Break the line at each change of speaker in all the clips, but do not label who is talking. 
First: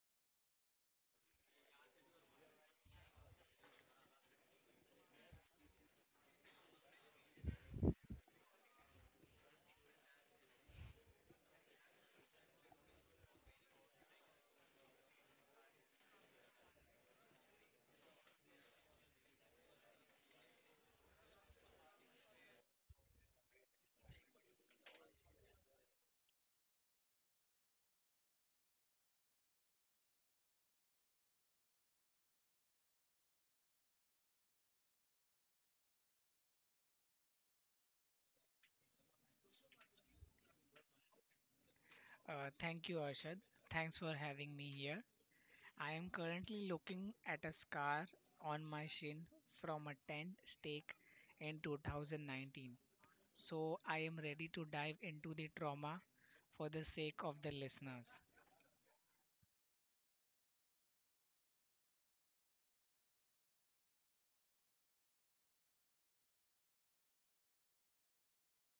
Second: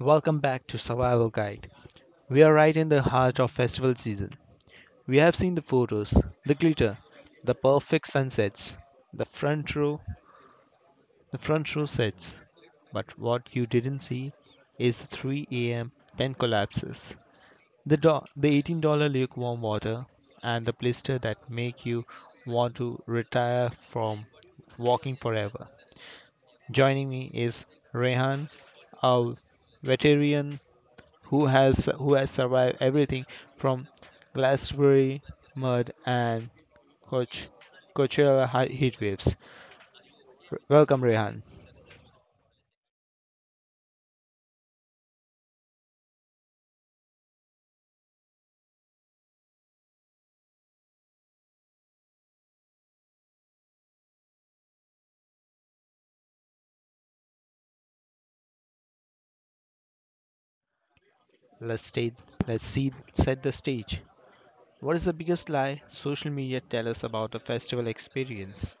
Welcome back to Survival Guide. We are right in the heart of festival season. We have seen the photos, the glitter, the perfect sunsets, the front row, the front row sets. But what you didn't see is the 3 a.m. tent collapses, the $18 lukewarm water, and the blister that make you want to retire from walking forever. Joining me is Rehan, a veteran who has survived everything from Glastonbury mud and Coach, Coachella heat waves. Welcome, Rehan.
Thank you, Arshad. Thanks for having me here. I am currently looking at a scar on my shin from a tent stake in 2019. So I am ready to dive into the trauma for the sake of the listeners.
Let's stay, let's see set the stage. What is the biggest lie social media tell us about a festival experience?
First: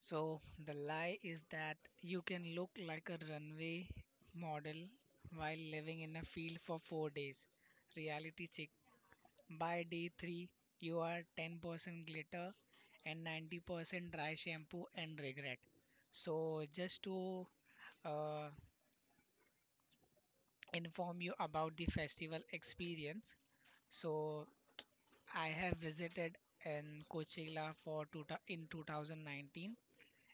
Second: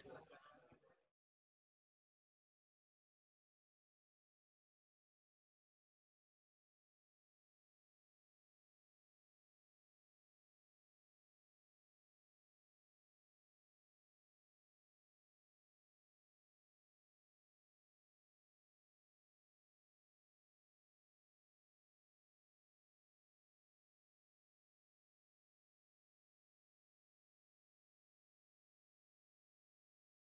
So the lie is that you can look like a runway model while living in a field for 4 days. Reality check. By day 3, you are 10% glitter and 90% dry shampoo and regret. So, just to uh, inform you about the festival experience, so I have visited in Coachella for two, in 2019,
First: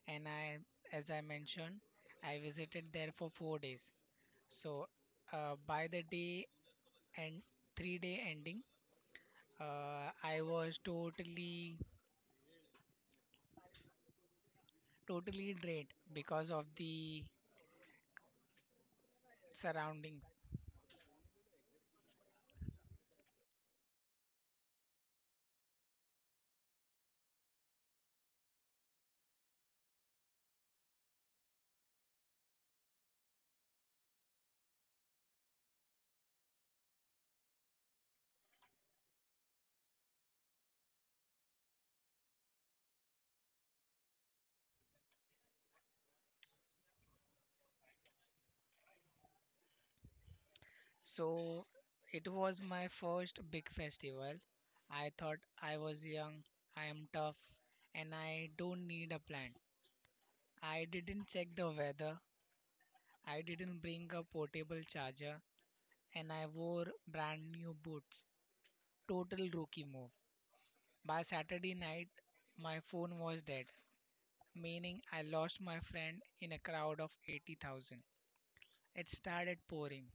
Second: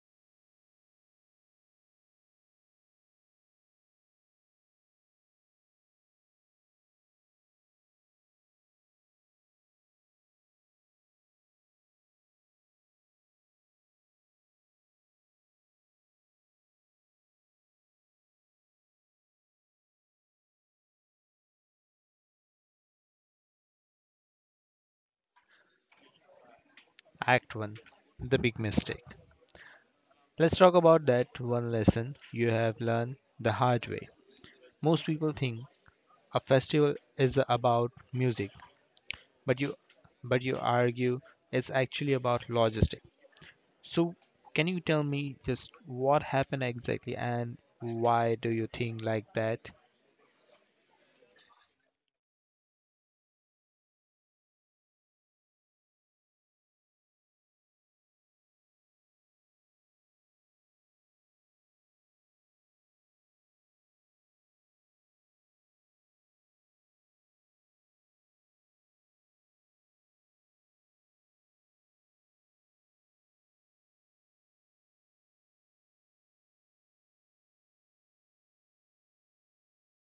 and I, as I mentioned, I visited there for 4 days. So, by the day and 3 day ending, I was totally drained because of the surrounding.
Act 1: The Big Mistake. Let's talk about that one lesson you have learned the hard way. Most people think a festival is about music, but you but you argue it's actually about logistics. So can you tell me just what happened exactly and why do you think like that?
So it was my first big festival. I thought I was young, I am tough, and I don't need a plan. I didn't check the weather, I didn't bring a portable charger, and I wore brand new boots. Total rookie move. By Saturday night, my phone was dead, meaning I lost my friend in a crowd of 80,000. It started pouring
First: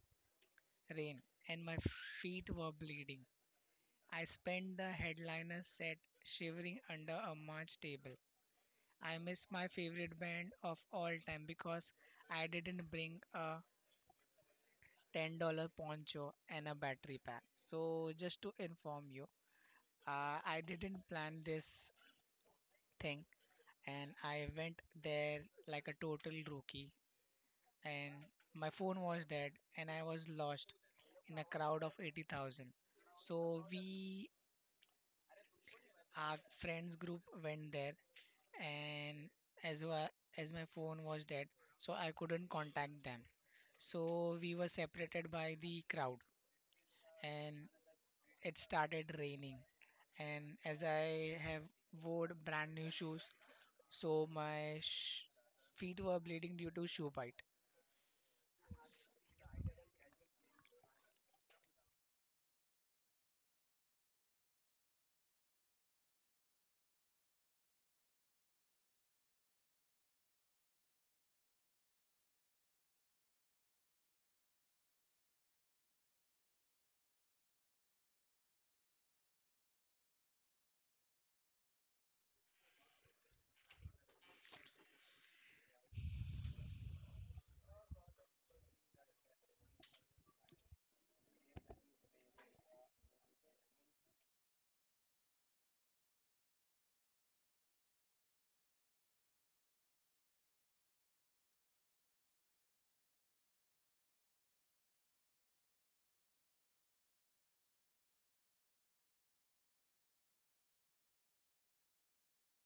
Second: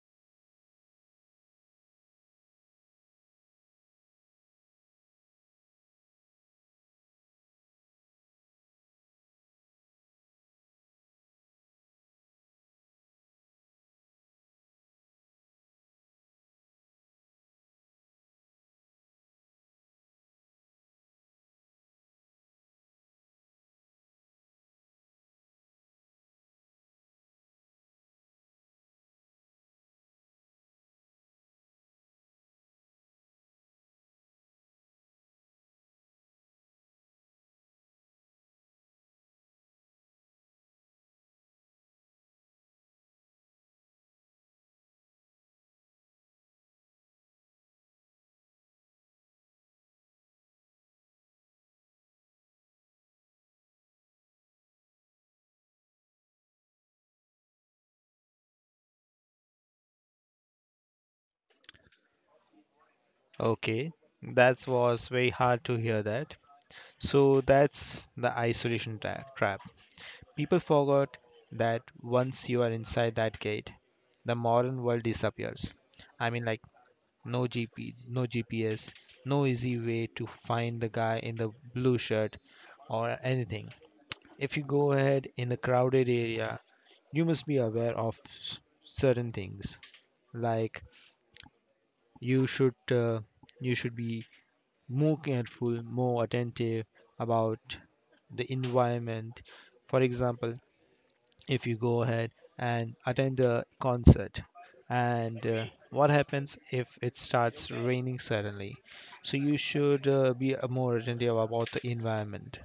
rain, and my feet were bleeding. I spent the headliner set shivering under a March table. I missed my favorite band of all time because I didn't bring a $10 poncho and a battery pack. So, just to inform you, I didn't plan this thing and I went there like a total rookie, and my phone was dead and I was lost in a crowd of 80,000. So we our friends group went there, and as well as my phone was dead, so I couldn't contact them, so we were separated by the crowd. And it started raining, and as I have wore brand new shoes, so feet were bleeding due to shoe bite. S-
Okay, that was very hard to hear that. So that's the isolation trap. People forgot that once you are inside that gate, the modern world disappears. I mean, like, no no GPS, no easy way to find the guy in the blue shirt or anything. If you go ahead in a crowded area, you must be aware of certain things, like you should uh, you should be more careful, more attentive about the environment. For example, if you go ahead and attend a concert, and what happens if it starts raining suddenly? So you should, be, more attentive about the environment.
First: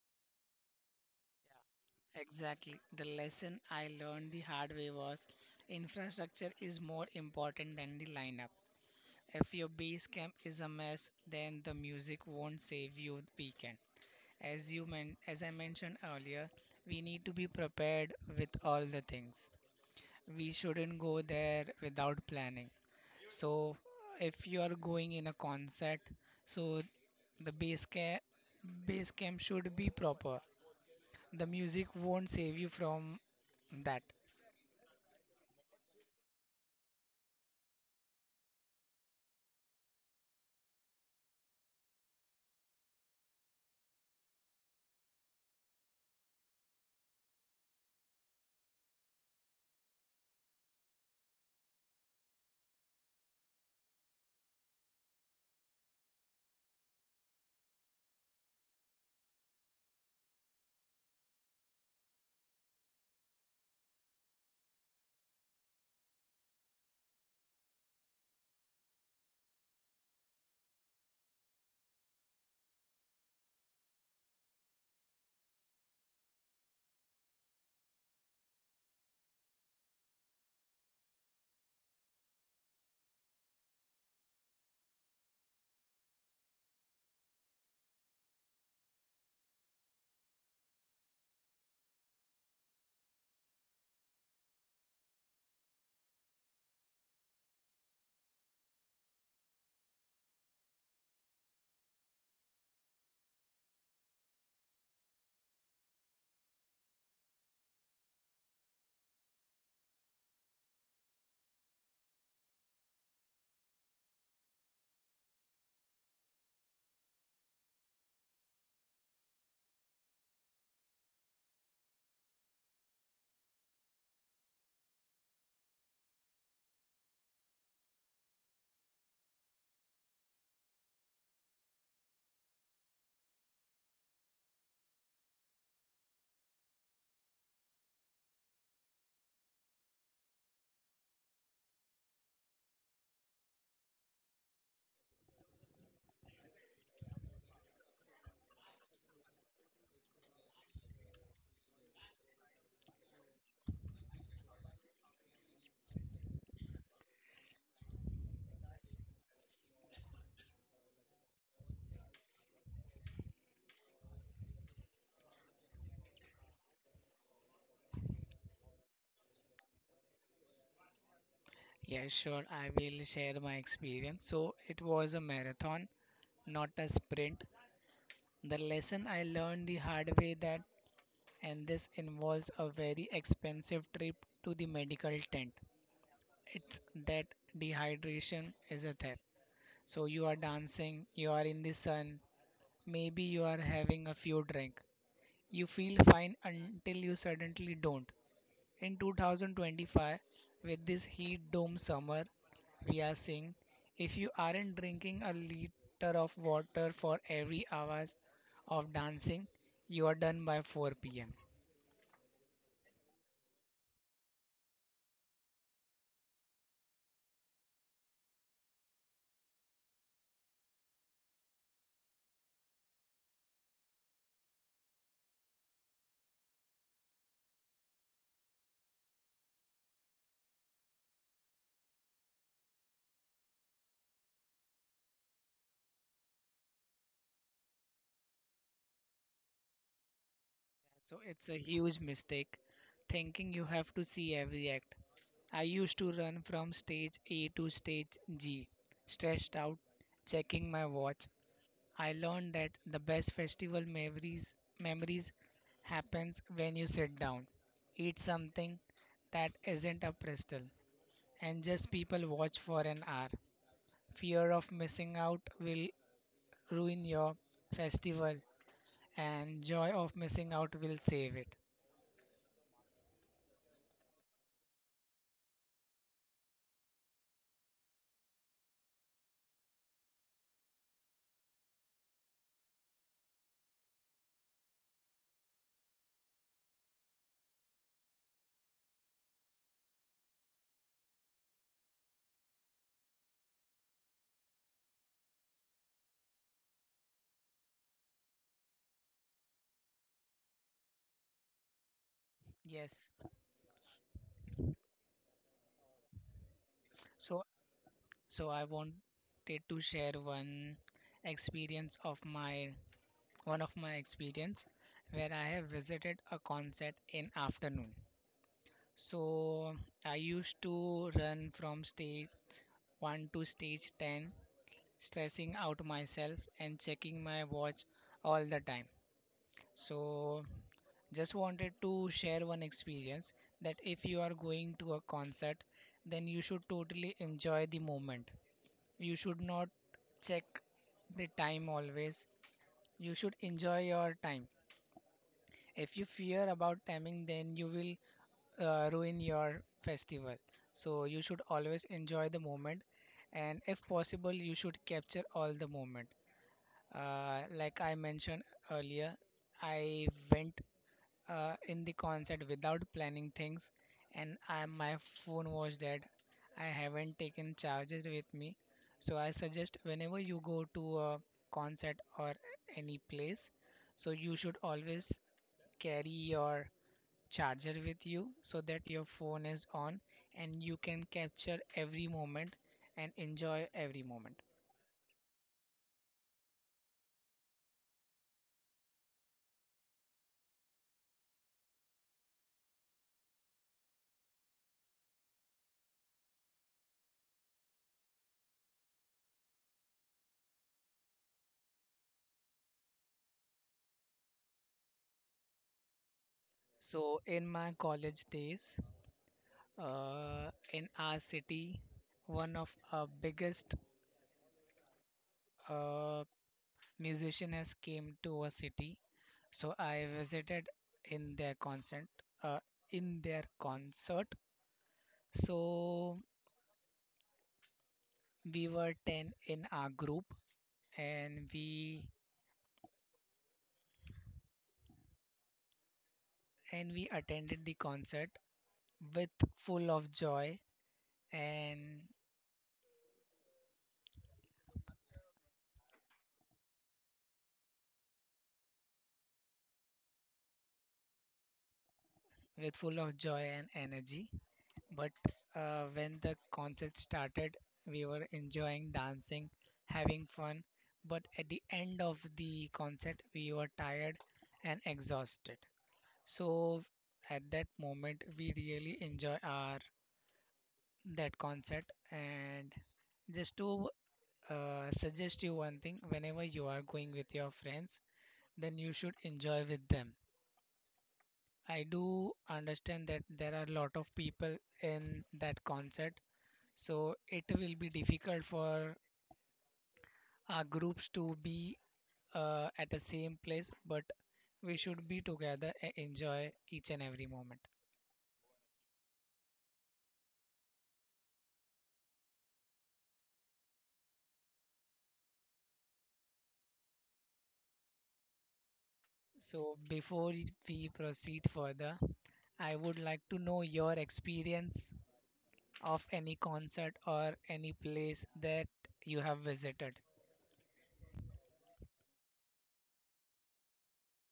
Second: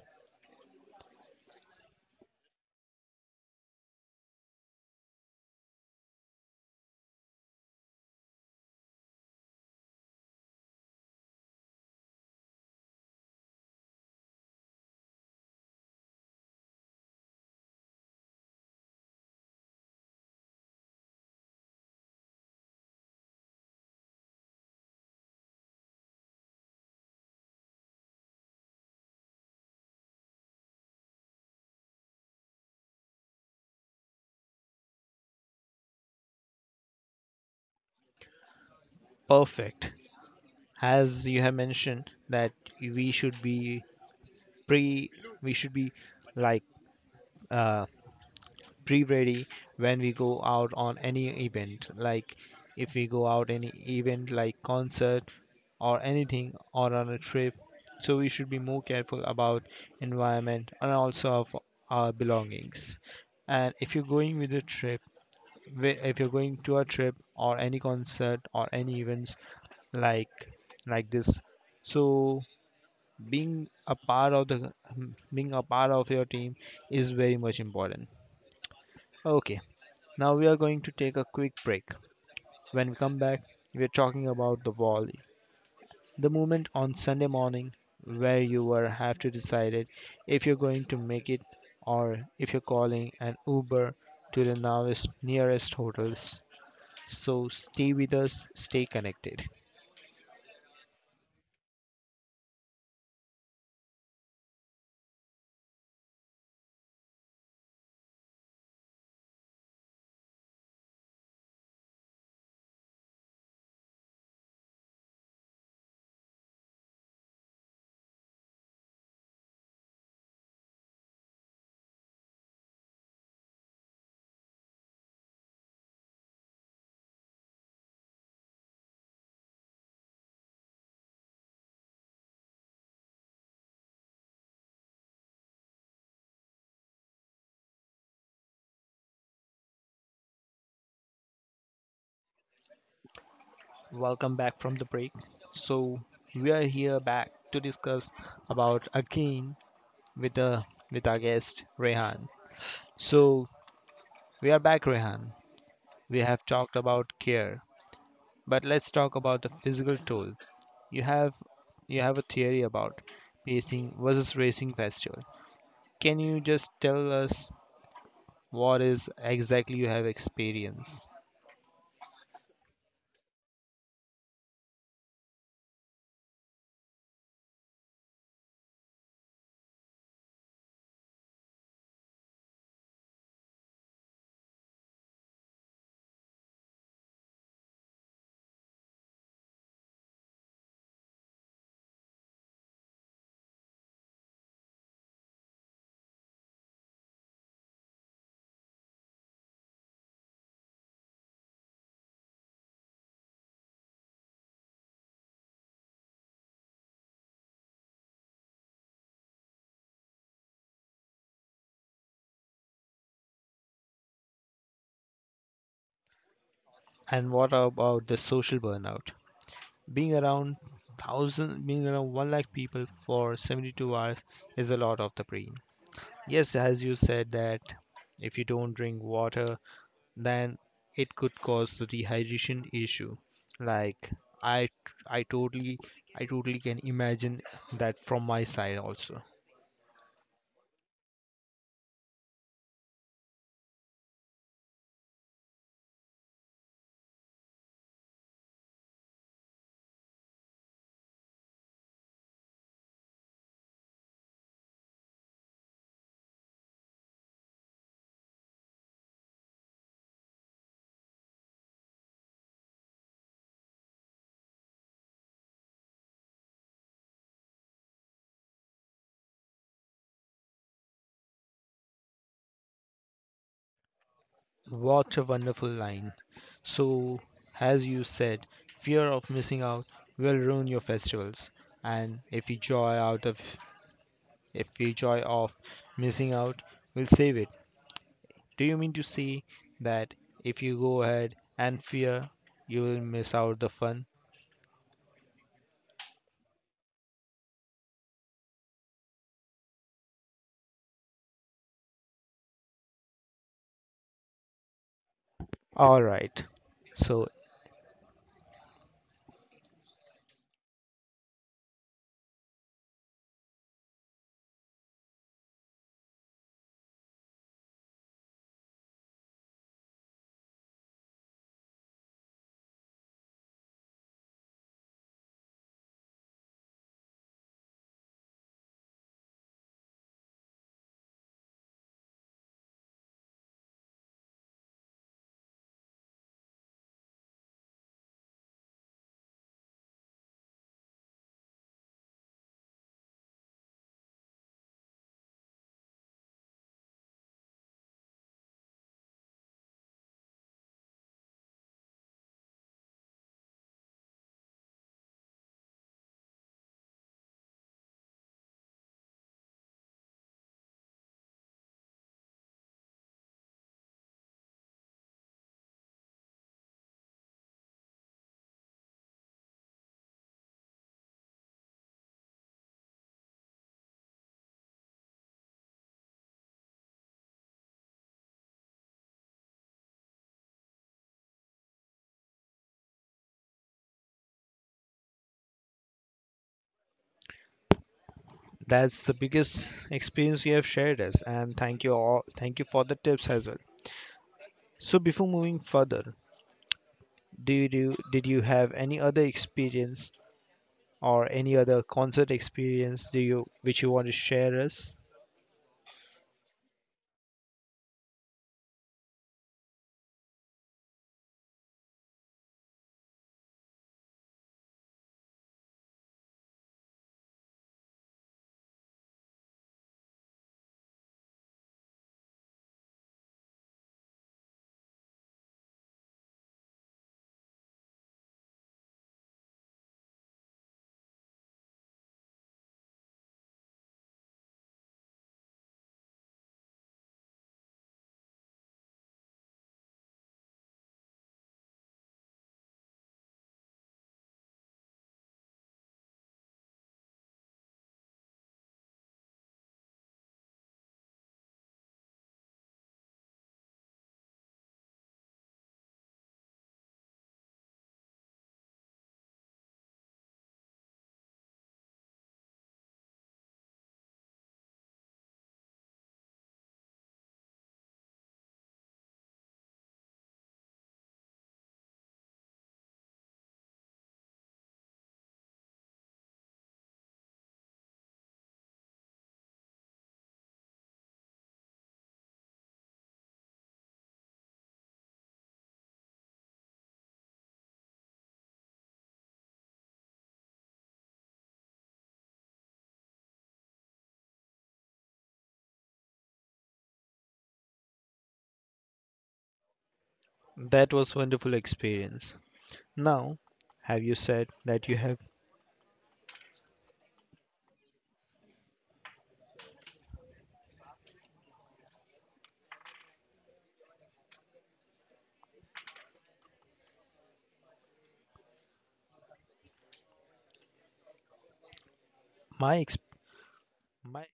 exactly, the lesson I learned the hard way was infrastructure is more important than the lineup. If your base camp is a mess, then the music won't save your weekend. As I mentioned earlier, we need to be prepared with all the things. We shouldn't go there without planning. So if you are going in a concert, so the base camp should be proper. The music won't save you from that.
Perfect. As you have mentioned that we should be pre we should be, like, uh, pre ready when we go out on any event, like if we go out any event like concert or anything or on a trip, so we should be more careful about environment and also of our belongings. And if you're going with a trip, if you're going to a trip or any concert or any events like like this, so being a part of your team is very much important. Okay, now we are going to take a quick break. When we come back, we are talking about the volley, the moment on Sunday morning where you were have to decide it if you're going to make it or if you're calling an Uber to the nearest hotels. So stay with us, stay connected. Welcome back from the break. So we are here back to discuss about again with the with our guest Rehan. So we are back, Rehan. We have talked about care, but let's talk about the physical toll. You have you have a theory about pacing versus racing festival. Can you just tell us what is exactly you have experienced,
Yeah, sure. I will share my experience. So it was a marathon, not a sprint. The lesson I learned the hard way, that, and this involves a very expensive trip to the medical tent, it's that dehydration is a theft. So you are dancing, you are in the sun, maybe you are having a few drink. You feel fine until you suddenly don't. In 2025, with this heat dome summer, we are seeing if you aren't drinking a liter of water for every hours of dancing, you are done by 4 pm.
and what about the social burnout? Being around thousand, being around one lakh people for 72 hours is a lot of the brain. Yes, as you said that if you don't drink water then it could cause the dehydration issue. Like I, I totally, I totally can imagine that from my side also.
So it's a huge mistake thinking you have to see every act. I used to run from stage A to stage G, stressed out, checking my watch. I learned that the best festival memories happens when you sit down, eat something that isn't a pretzel, and just people watch for an hour. Fear of missing out will ruin your festival, and joy of missing out will save it.
What a wonderful line. So, as you said, fear of missing out will ruin your festivals, and if you joy out of, if you joy of missing out, will save it. Do you mean to say that if you go ahead and fear, you will miss out the fun?
Yes.
All right. So
So so I wanted to share one experience of my one of my experience where I have visited a concert in afternoon. So I used to run from stage 1 to stage 10, stressing out myself and checking my watch all the time. So just wanted to share one experience that if you are going to a concert, then you should totally enjoy the moment. You should not check the time always. You should enjoy your time. If you fear about timing, then you will ruin your festival. So you should always enjoy the moment, and if possible, you should capture all the moment. Like I mentioned earlier, I went in the concert without planning things, and I, my phone was dead. I haven't taken charger with me, so I suggest whenever you go to a concert or any place, so you should always carry your charger with you so that your phone is on and you can capture every moment and enjoy every moment.
that's the biggest experience you have shared us, and thank you all. Thank you for the tips as well. So before moving further, did you have any other experience or any other concert experience do you which you want to share us?
So, in my college days, in our city, one of our biggest uh, musician has came to our city. So I visited in their concert, uh, in their concert. So we were 10 in our group, and we attended the concert with full of joy and with full of joy and energy. But when the concert started, we were enjoying, dancing, having fun, but at the end of the concert we were tired and exhausted. So at that moment we really enjoy our that concert. And just to suggest you one thing, whenever you are going with your friends, then you should enjoy with them. I do understand that there are a lot of people in that concert, so it will be difficult for our groups to be at the same place, but we should be together and enjoy each and every moment.
That was wonderful experience. Now, have you said that you have
So, before we proceed further, I would like to know your experience of any concert or any place that you have visited.
my ex my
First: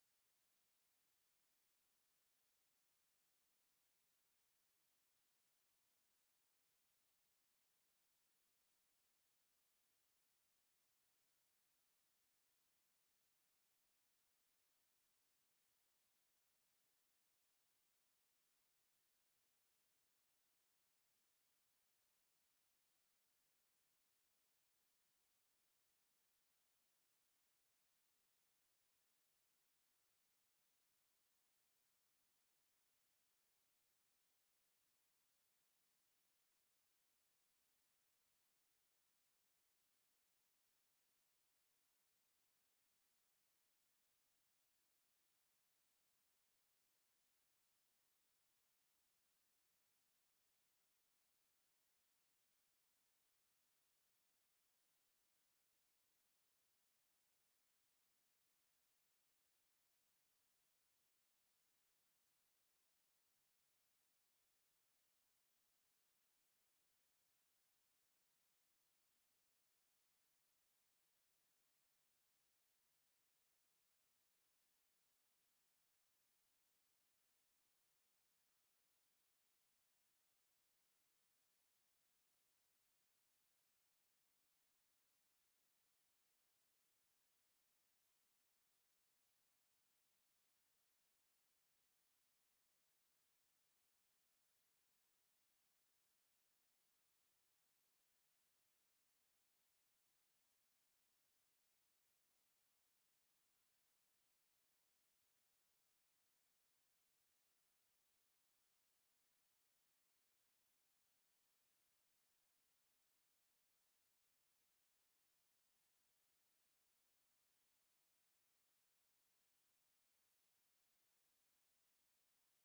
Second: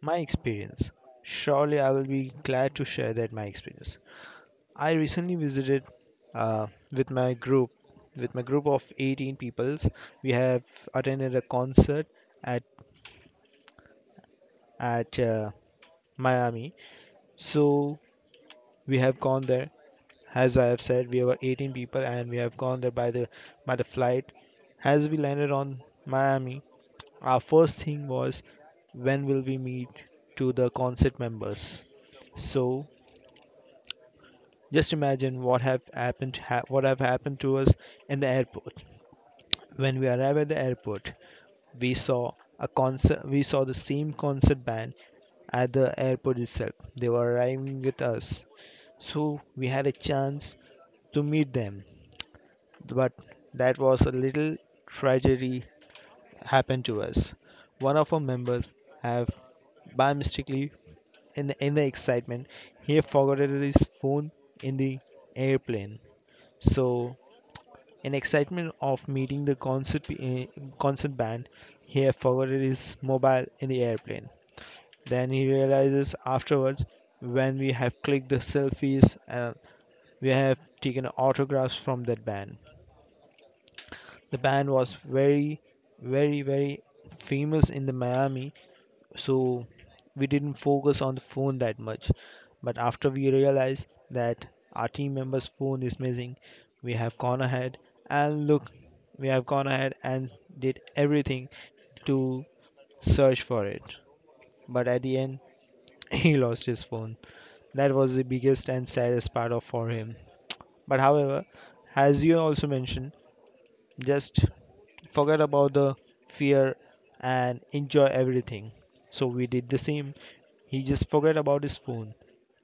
my experience? Surely I will be glad to share that my experience. I recently visited, uh, with my group, with my group of 18 peoples. We have attended a concert at at Miami. So we have gone there. As I have said, we were 18 people, and we have gone there by the flight. As we landed on Miami, our first thing was when will we meet to the concert members. So just imagine what have happened to us in the airport. When we arrived at the airport, we saw a concert. We saw the same concert band at the airport itself. They were arriving with us, so we had a chance to meet them. But that was a little tragedy happened to us. One of our members have by mistakenly in the excitement he forgot his phone in the airplane. So in excitement of meeting the concert band, he had forgotten his mobile in the airplane. Then he realizes afterwards when we have clicked the selfies and we have taken autographs from that band. The band was very, very, very famous in the Miami, so we didn't focus on the phone that much. But after we realized that our team member's phone is missing, we have gone ahead and look, we have gone ahead and did everything to search for it. But at the end, he lost his phone. That was the biggest and saddest part of for him. But however, as you also mentioned, just forget about the fear and enjoy everything. So we did the same. He just forget about his phone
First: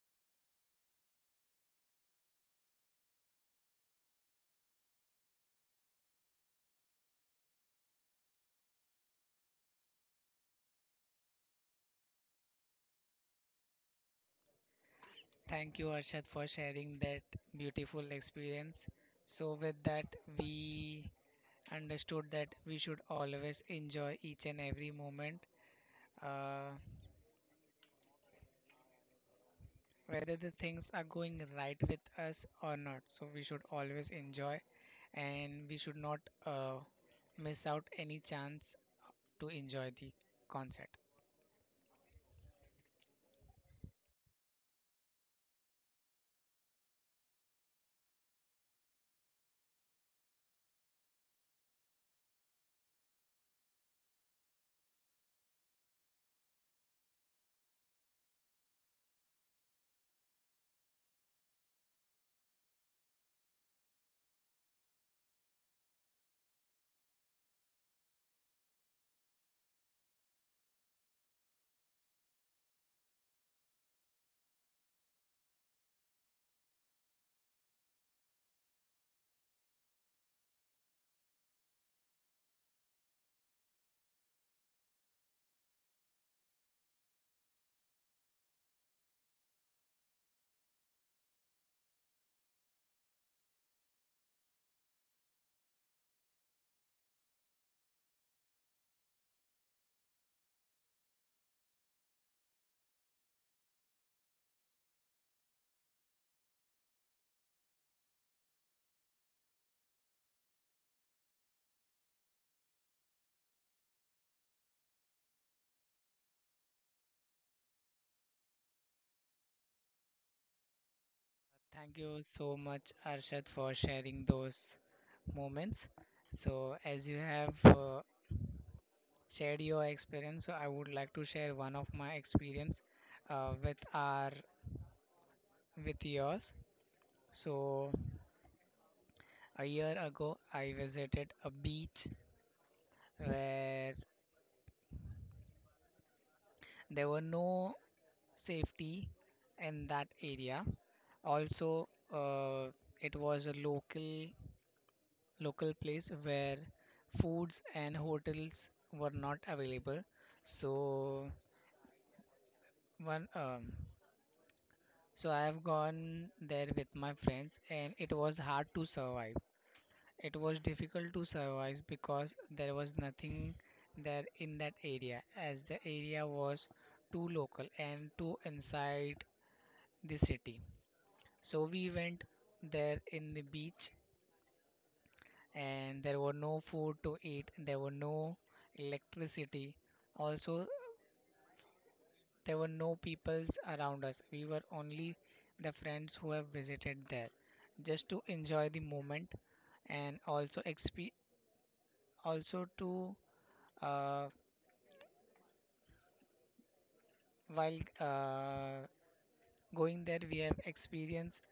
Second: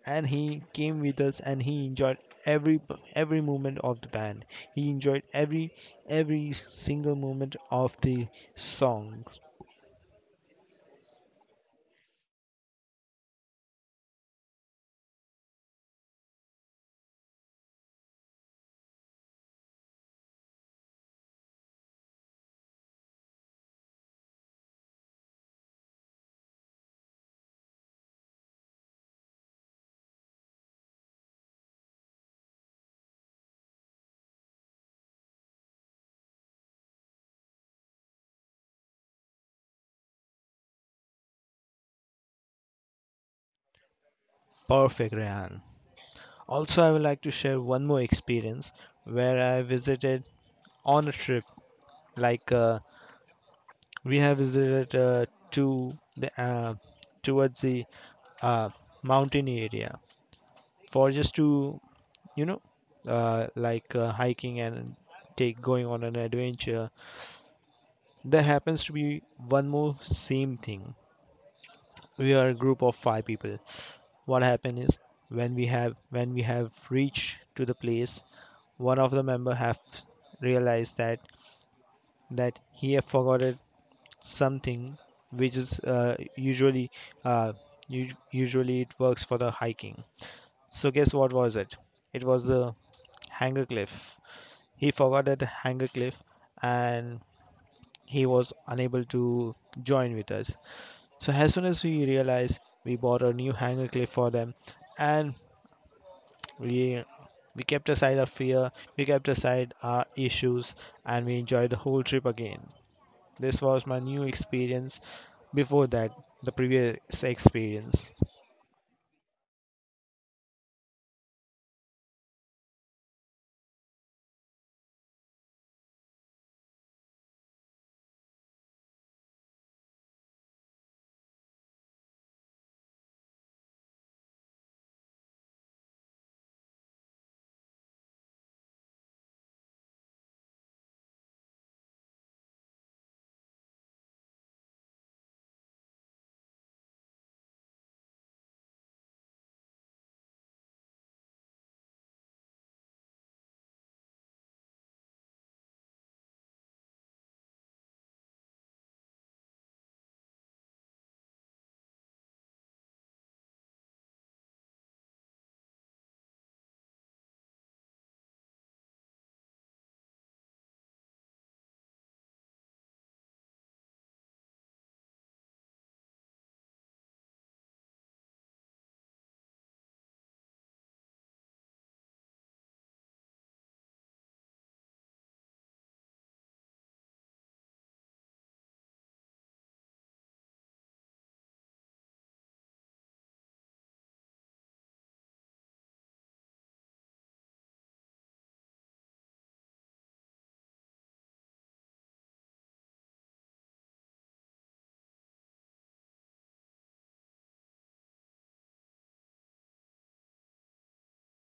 and he came with us and he enjoyed every every moment of the band. He enjoyed every single moment of the song.
Thank you, Arshad, for sharing that beautiful experience. So, with that, we understood that we should always enjoy each and every moment, uh, whether the things are going right with us or not. So, we should always enjoy and we should not uh, miss out any chance to enjoy the concert.
Perfect, Rehan. Also, I would like to share one more experience where I visited on a trip. Like, we have visited, to the towards the, uh, mountain area, for just to, you know like, hiking and take going on an adventure. There happens to be one more same thing. We are a group of five people. What happened is when we have reached to the place, one of the member have realized that that he have forgotten something, which is, usually, uh, usually it works for the hiking. So guess what was it? It was the hanger cliff. He forgot at Hangercliff, and he was unable to join with us. So as soon as we realized, we bought a new Hangercliff for them, and we we kept aside our fear, we kept aside our issues, and we enjoyed the whole trip again. This was my new experience before that, the previous experience.
Thank you so much, Arshad, for sharing those moments. So, as you have shared your experience, so I would like to share one of my experience with our with yours. So a year ago I visited a beach where there were no safety in that area. Also, uh, it was a local place where foods and hotels were not available. So one so I have gone there with my friends, and it was hard to survive. It was difficult to survive because there was nothing there in that area, as the area was too local and too inside the city. So we went there in the beach, and there were no food to eat, there were no electricity. Also, there were no peoples around us. We were only the friends who have visited there, just to enjoy the moment. And also to, uh, while going there, we have experience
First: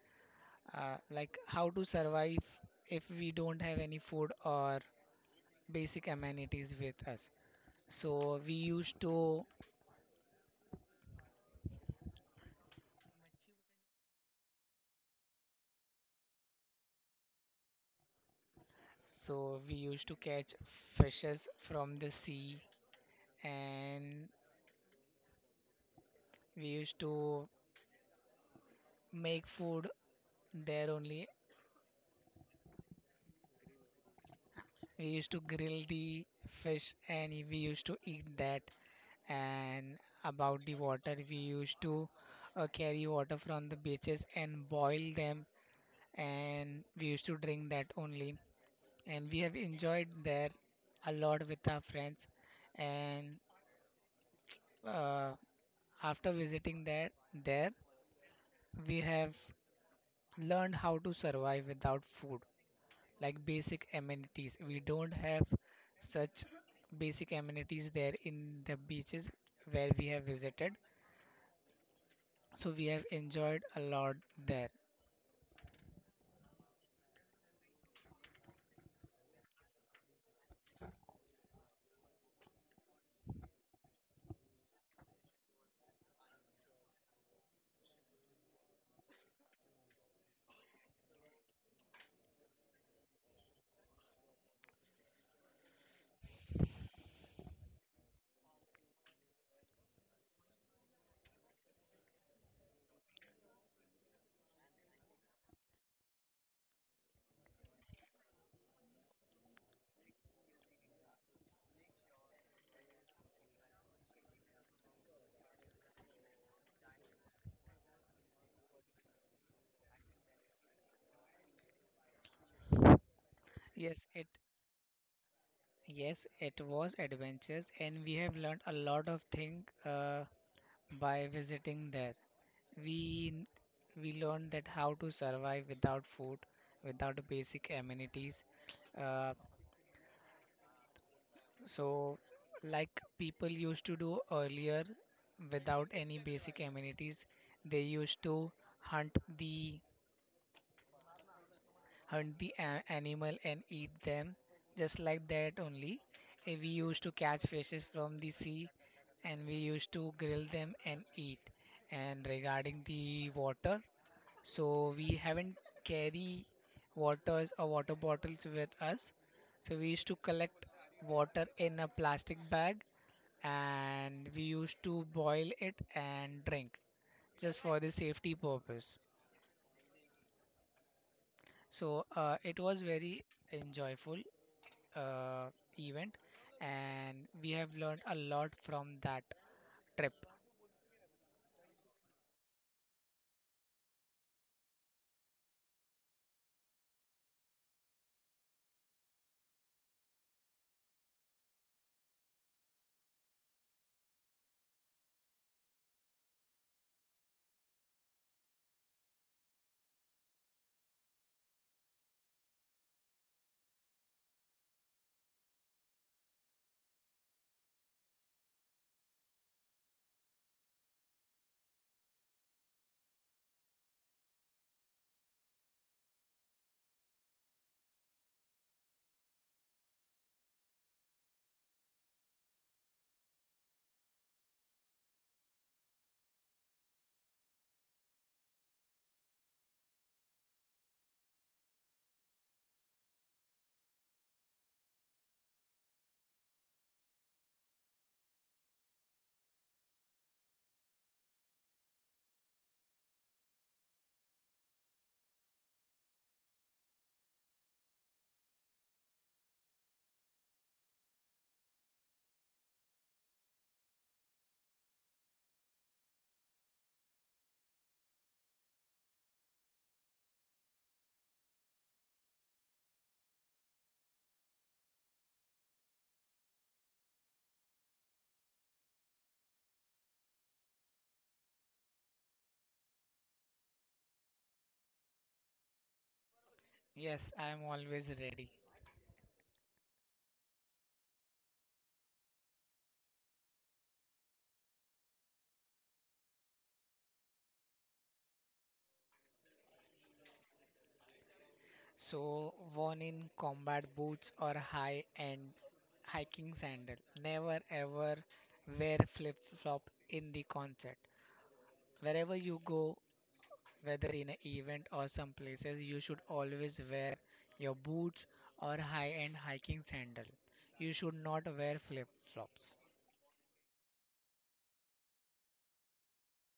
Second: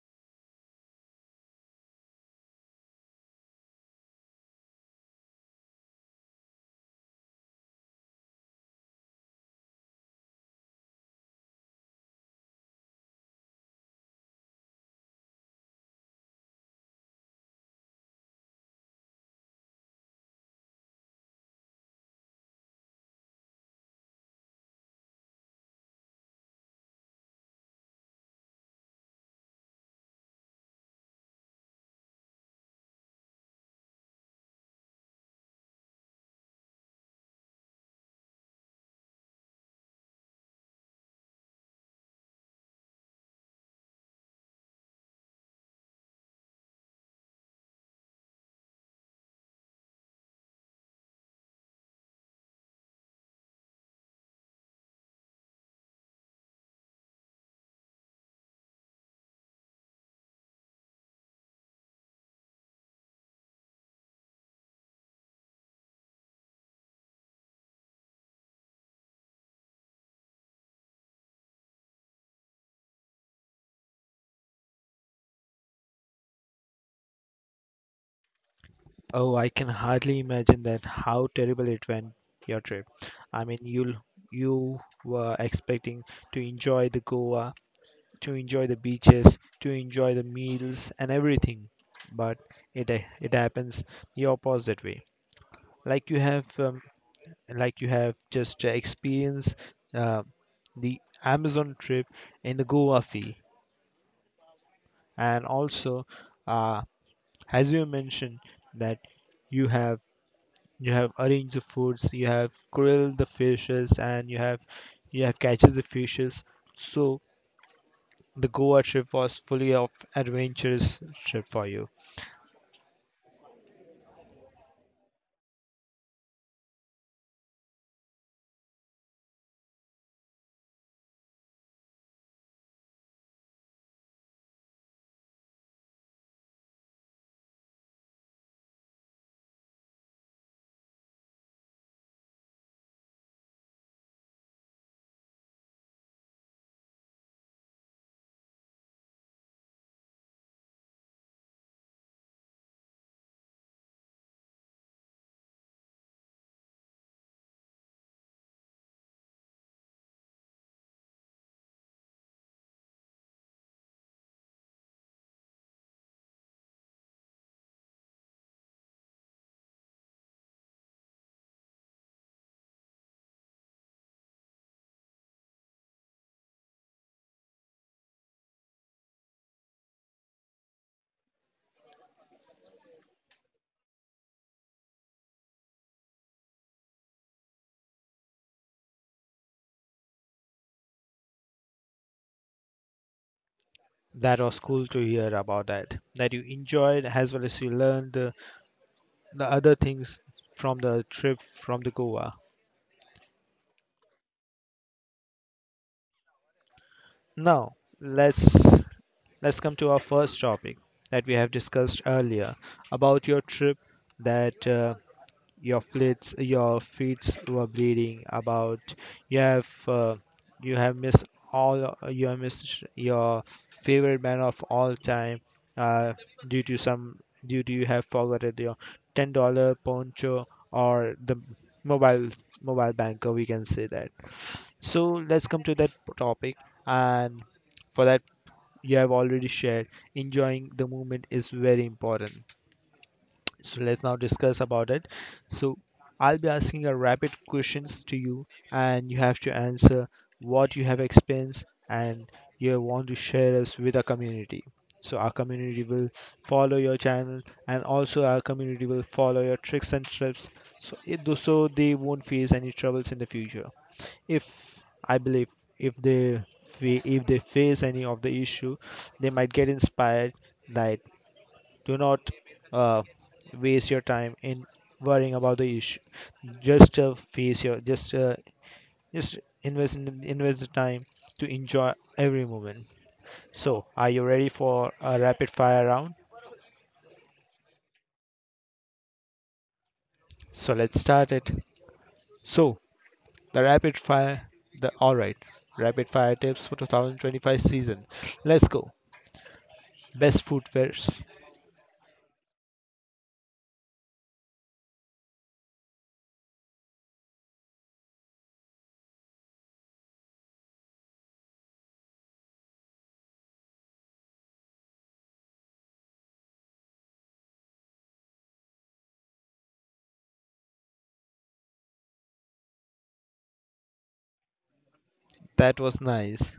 like how to survive if we don't have any food or basic amenities with us. So we used to so we used to catch fishes from the sea, and we used to make food there only. We used to grill the fish and we used to eat that. And about the water, we used to carry water from the beaches and boil them, and we used to drink that only. And we have enjoyed there a lot with our friends. And uh, after visiting there, we have learned how to survive without food, like basic amenities. We don't have such basic amenities there in the beaches where we have visited. So we have enjoyed a lot there.
Oh, I can hardly imagine that how terrible it went your trip. I mean, you were expecting to enjoy the Goa, to enjoy the beaches, to enjoy the meals and everything. But it it happens the opposite way. Like you have um, like you have just experienced, uh, the Amazon trip in the Goa fee, and also, uh, as you mentioned that you have you have arranged the foods, you have grilled the fishes, and you have catches the fishes. So the Goa trip was fully of adventurous trip for you.
Yes, it yes, it was adventures, and we have learned a lot of things by visiting there. We we learned that how to survive without food, without basic amenities. uh, So, like people used to do earlier without any basic amenities, they used to hunt the animal and eat them just like that only. We used to catch fishes from the sea, and we used to grill them and eat. And regarding the water, so we haven't carry waters or water bottles with us. So we used to collect water in a plastic bag, and we used to boil it and drink, just for the safety purpose. So it was very enjoyable uh, event, and we have learned a lot from that trip.
That was cool to hear about that. That you enjoyed as well as you learned the other things from the trip from the Goa. Now let's let's come to our first topic that we have discussed earlier about your trip that, your feet were bleeding about. You have, uh, you have missed all. You have missed your favorite man of all time, uh, due to some, due to you have forgotten your $10 poncho or the mobile mobile banker. We can say that. So let's come to that topic, and for that you have already shared. Enjoying the movement is very important. So let's now discuss about it. So I'll be asking a rapid questions to you, and you have to answer what you have experienced and you want to share us with our community. So our community will follow your channel, and also our community will follow your tricks and tips. So they won't face any troubles in the future. If I believe, if they face any of the issue, they might get inspired that do not, uh, waste your time in worrying about the issue, just face your just invest invest the time to enjoy every moment. So are you ready for a rapid fire round?
Yes, I am always ready.
So let's start it. So the rapid fire the all right, rapid fire tips for 2025 season. Let's go. Best footwears?
So worn in combat boots or high-end hiking sandal. Never ever wear flip-flop in the concert. Wherever you go, whether in an event or some places, you should always wear your boots or high-end hiking sandal. You should not wear flip-flops.
That was nice.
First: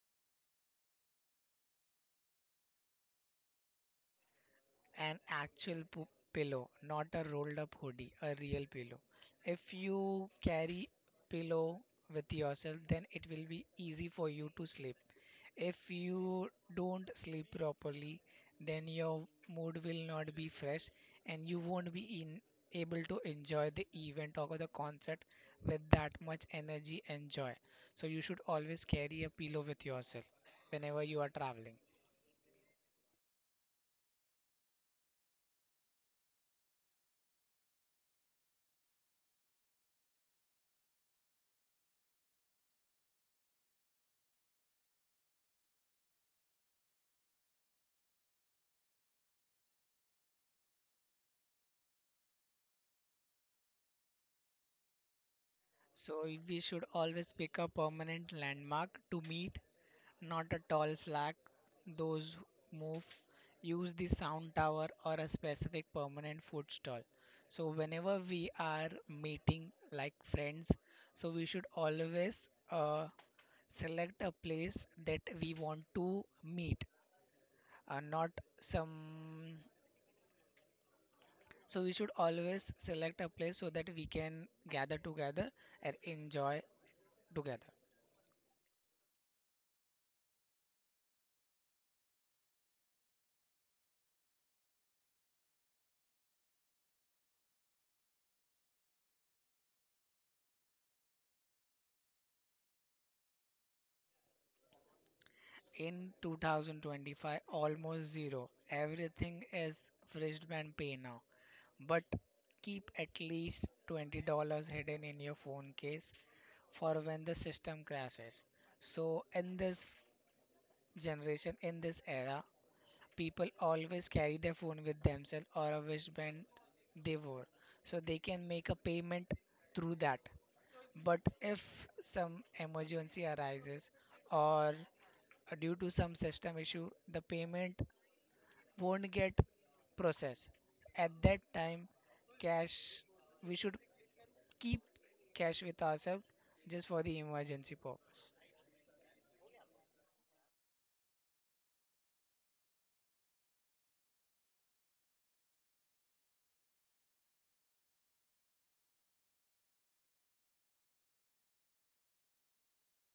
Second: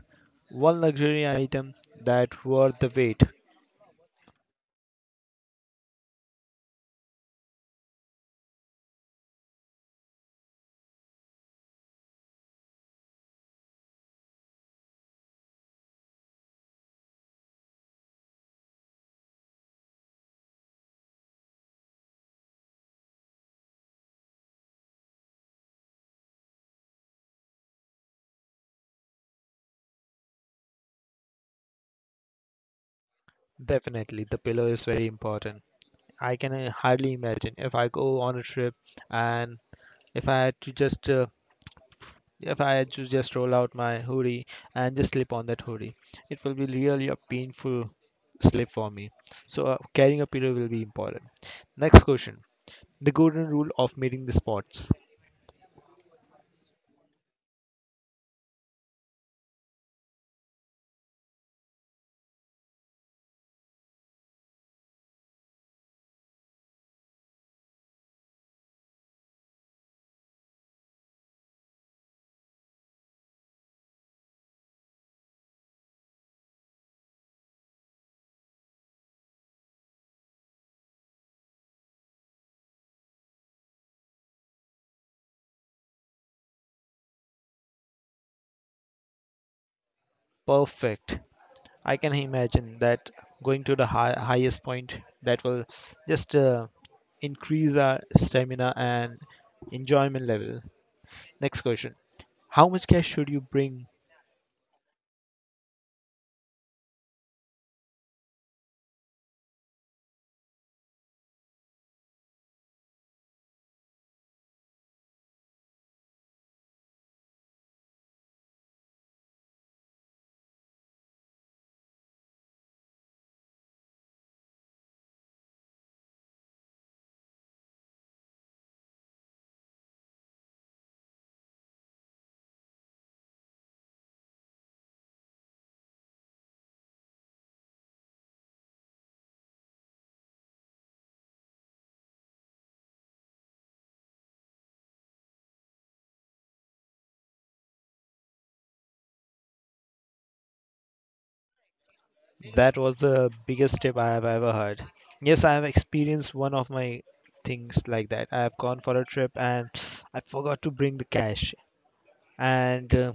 One luxury item that worth the wait?
An pillow, not a rolled up hoodie, a real pillow. If you carry pillow with yourself, then it will be easy for you to sleep. If you don't sleep properly, then your mood will not be fresh, and you won't be able to enjoy the event or the concert with that much energy and joy. So you should always carry a pillow with yourself whenever you are traveling.
Definitely the pillow is very important. I can, hardly imagine if I go on a trip, and if I had to just if I had to just roll out my hoodie and just slip on that hoodie, it will be really a painful slip for me. So, carrying a pillow will be important. Next question: the golden rule of meeting the spots.
So if we should always pick a permanent landmark to meet, not a tall flag. Those move. Use the sound tower or a specific permanent food stall. So whenever we are meeting like friends, so we should always select a place that we want to meet, not some. So we should always select a place so that we can gather together and enjoy together.
Perfect. I can imagine that going to the highest point, that will just, increase our stamina and enjoyment level. Next question. How much cash should you bring?
In 2025, almost zero. Everything is Freshband Pay now. But keep at least $20 hidden in your phone case for when the system crashes. So, in this generation, in this era, people always carry their phone with themselves or a wristband they wore. So, they can make a payment through that. But if some emergency arises or due to some system issue the payment won't get processed, at that time cash we should keep cash with ourselves just for the emergency purpose.
That was the biggest tip I have ever heard. Yes, I have experienced one of my things like that. I have gone for a trip and I forgot to bring the cash. And,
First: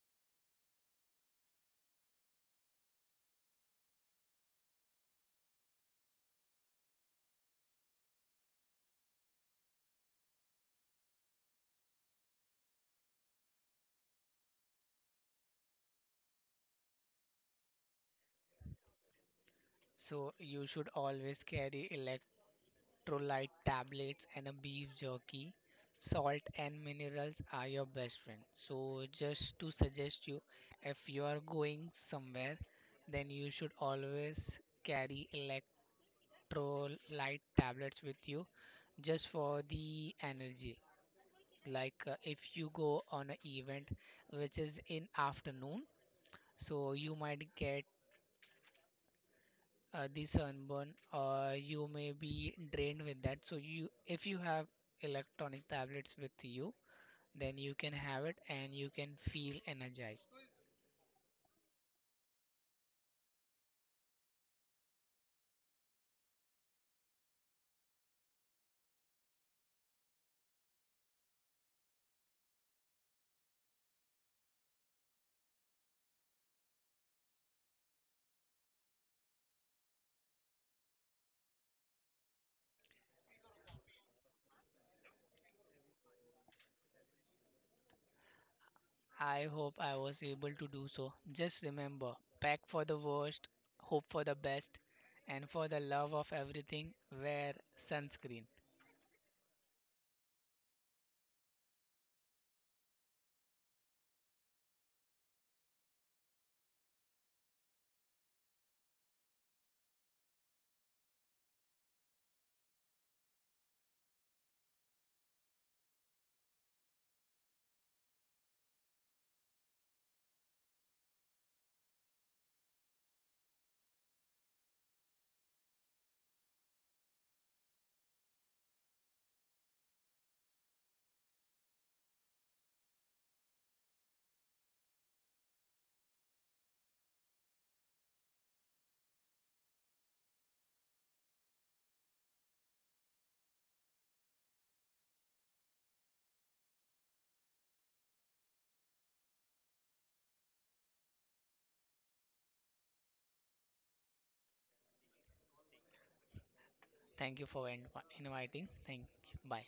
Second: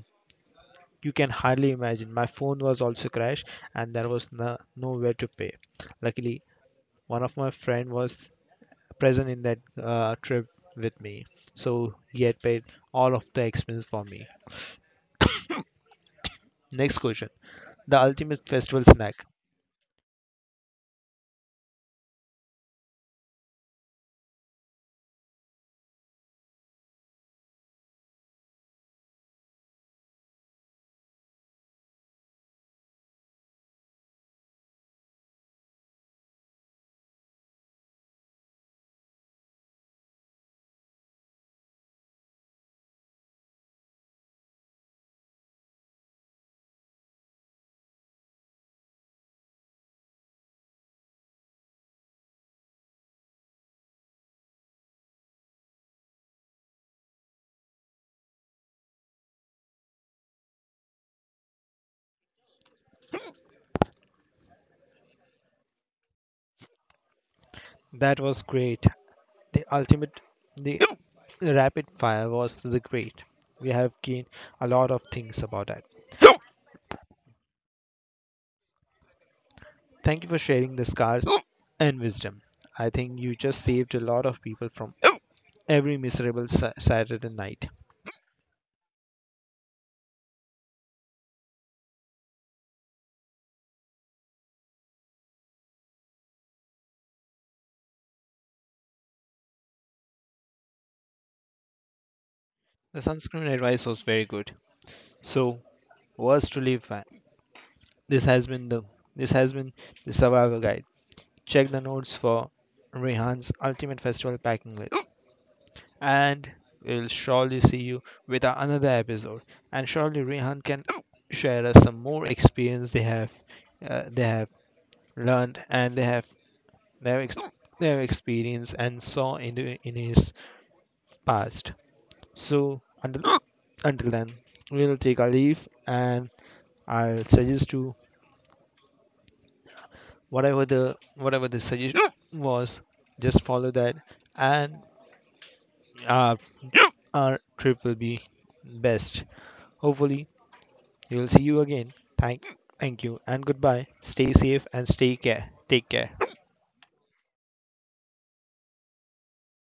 you can hardly imagine, my phone was also crashed and there was no, nowhere to pay. Luckily, one of my friend was present in that, trip with me. So he had paid all of the expenses for me. Next question. The ultimate festival snack.
So you should always carry electrolyte tablets and a beef jerky. Salt and minerals are your best friend. So just to suggest you, if you are going somewhere, then you should always carry elect Pro light tablets with you just for the energy. Like if you go on an event which is in afternoon, so you might get the sunburn or you may be drained with that. So you, if you have electronic tablets with you, then you can have it and you can feel energized.
That was great. The ultimate, the rapid fire was the great. We have gained a lot of things about that. Thank you for sharing the scars and wisdom. I think you just saved a lot of people from every miserable Saturday night.
I hope I was able to do so. Just remember, pack for the worst, hope for the best, and for the love of everything, wear sunscreen.
The sunscreen advice was very good. So, words to live by. This has been the this has been the Survival Guide. Check the notes for Rehan's ultimate festival packing list, and we'll surely see you with another episode. And surely Rehan can share us some more experience they have learned, and they have their ex- their experience and saw in his past. So until until then, we'll take our leave, and I'll suggest to whatever the suggestion was, just follow that, and our our trip will be best, hopefully. We will see you again. Thank you and goodbye. Stay safe and stay care. Take care.
Thank you for inviting. Thank you. Bye.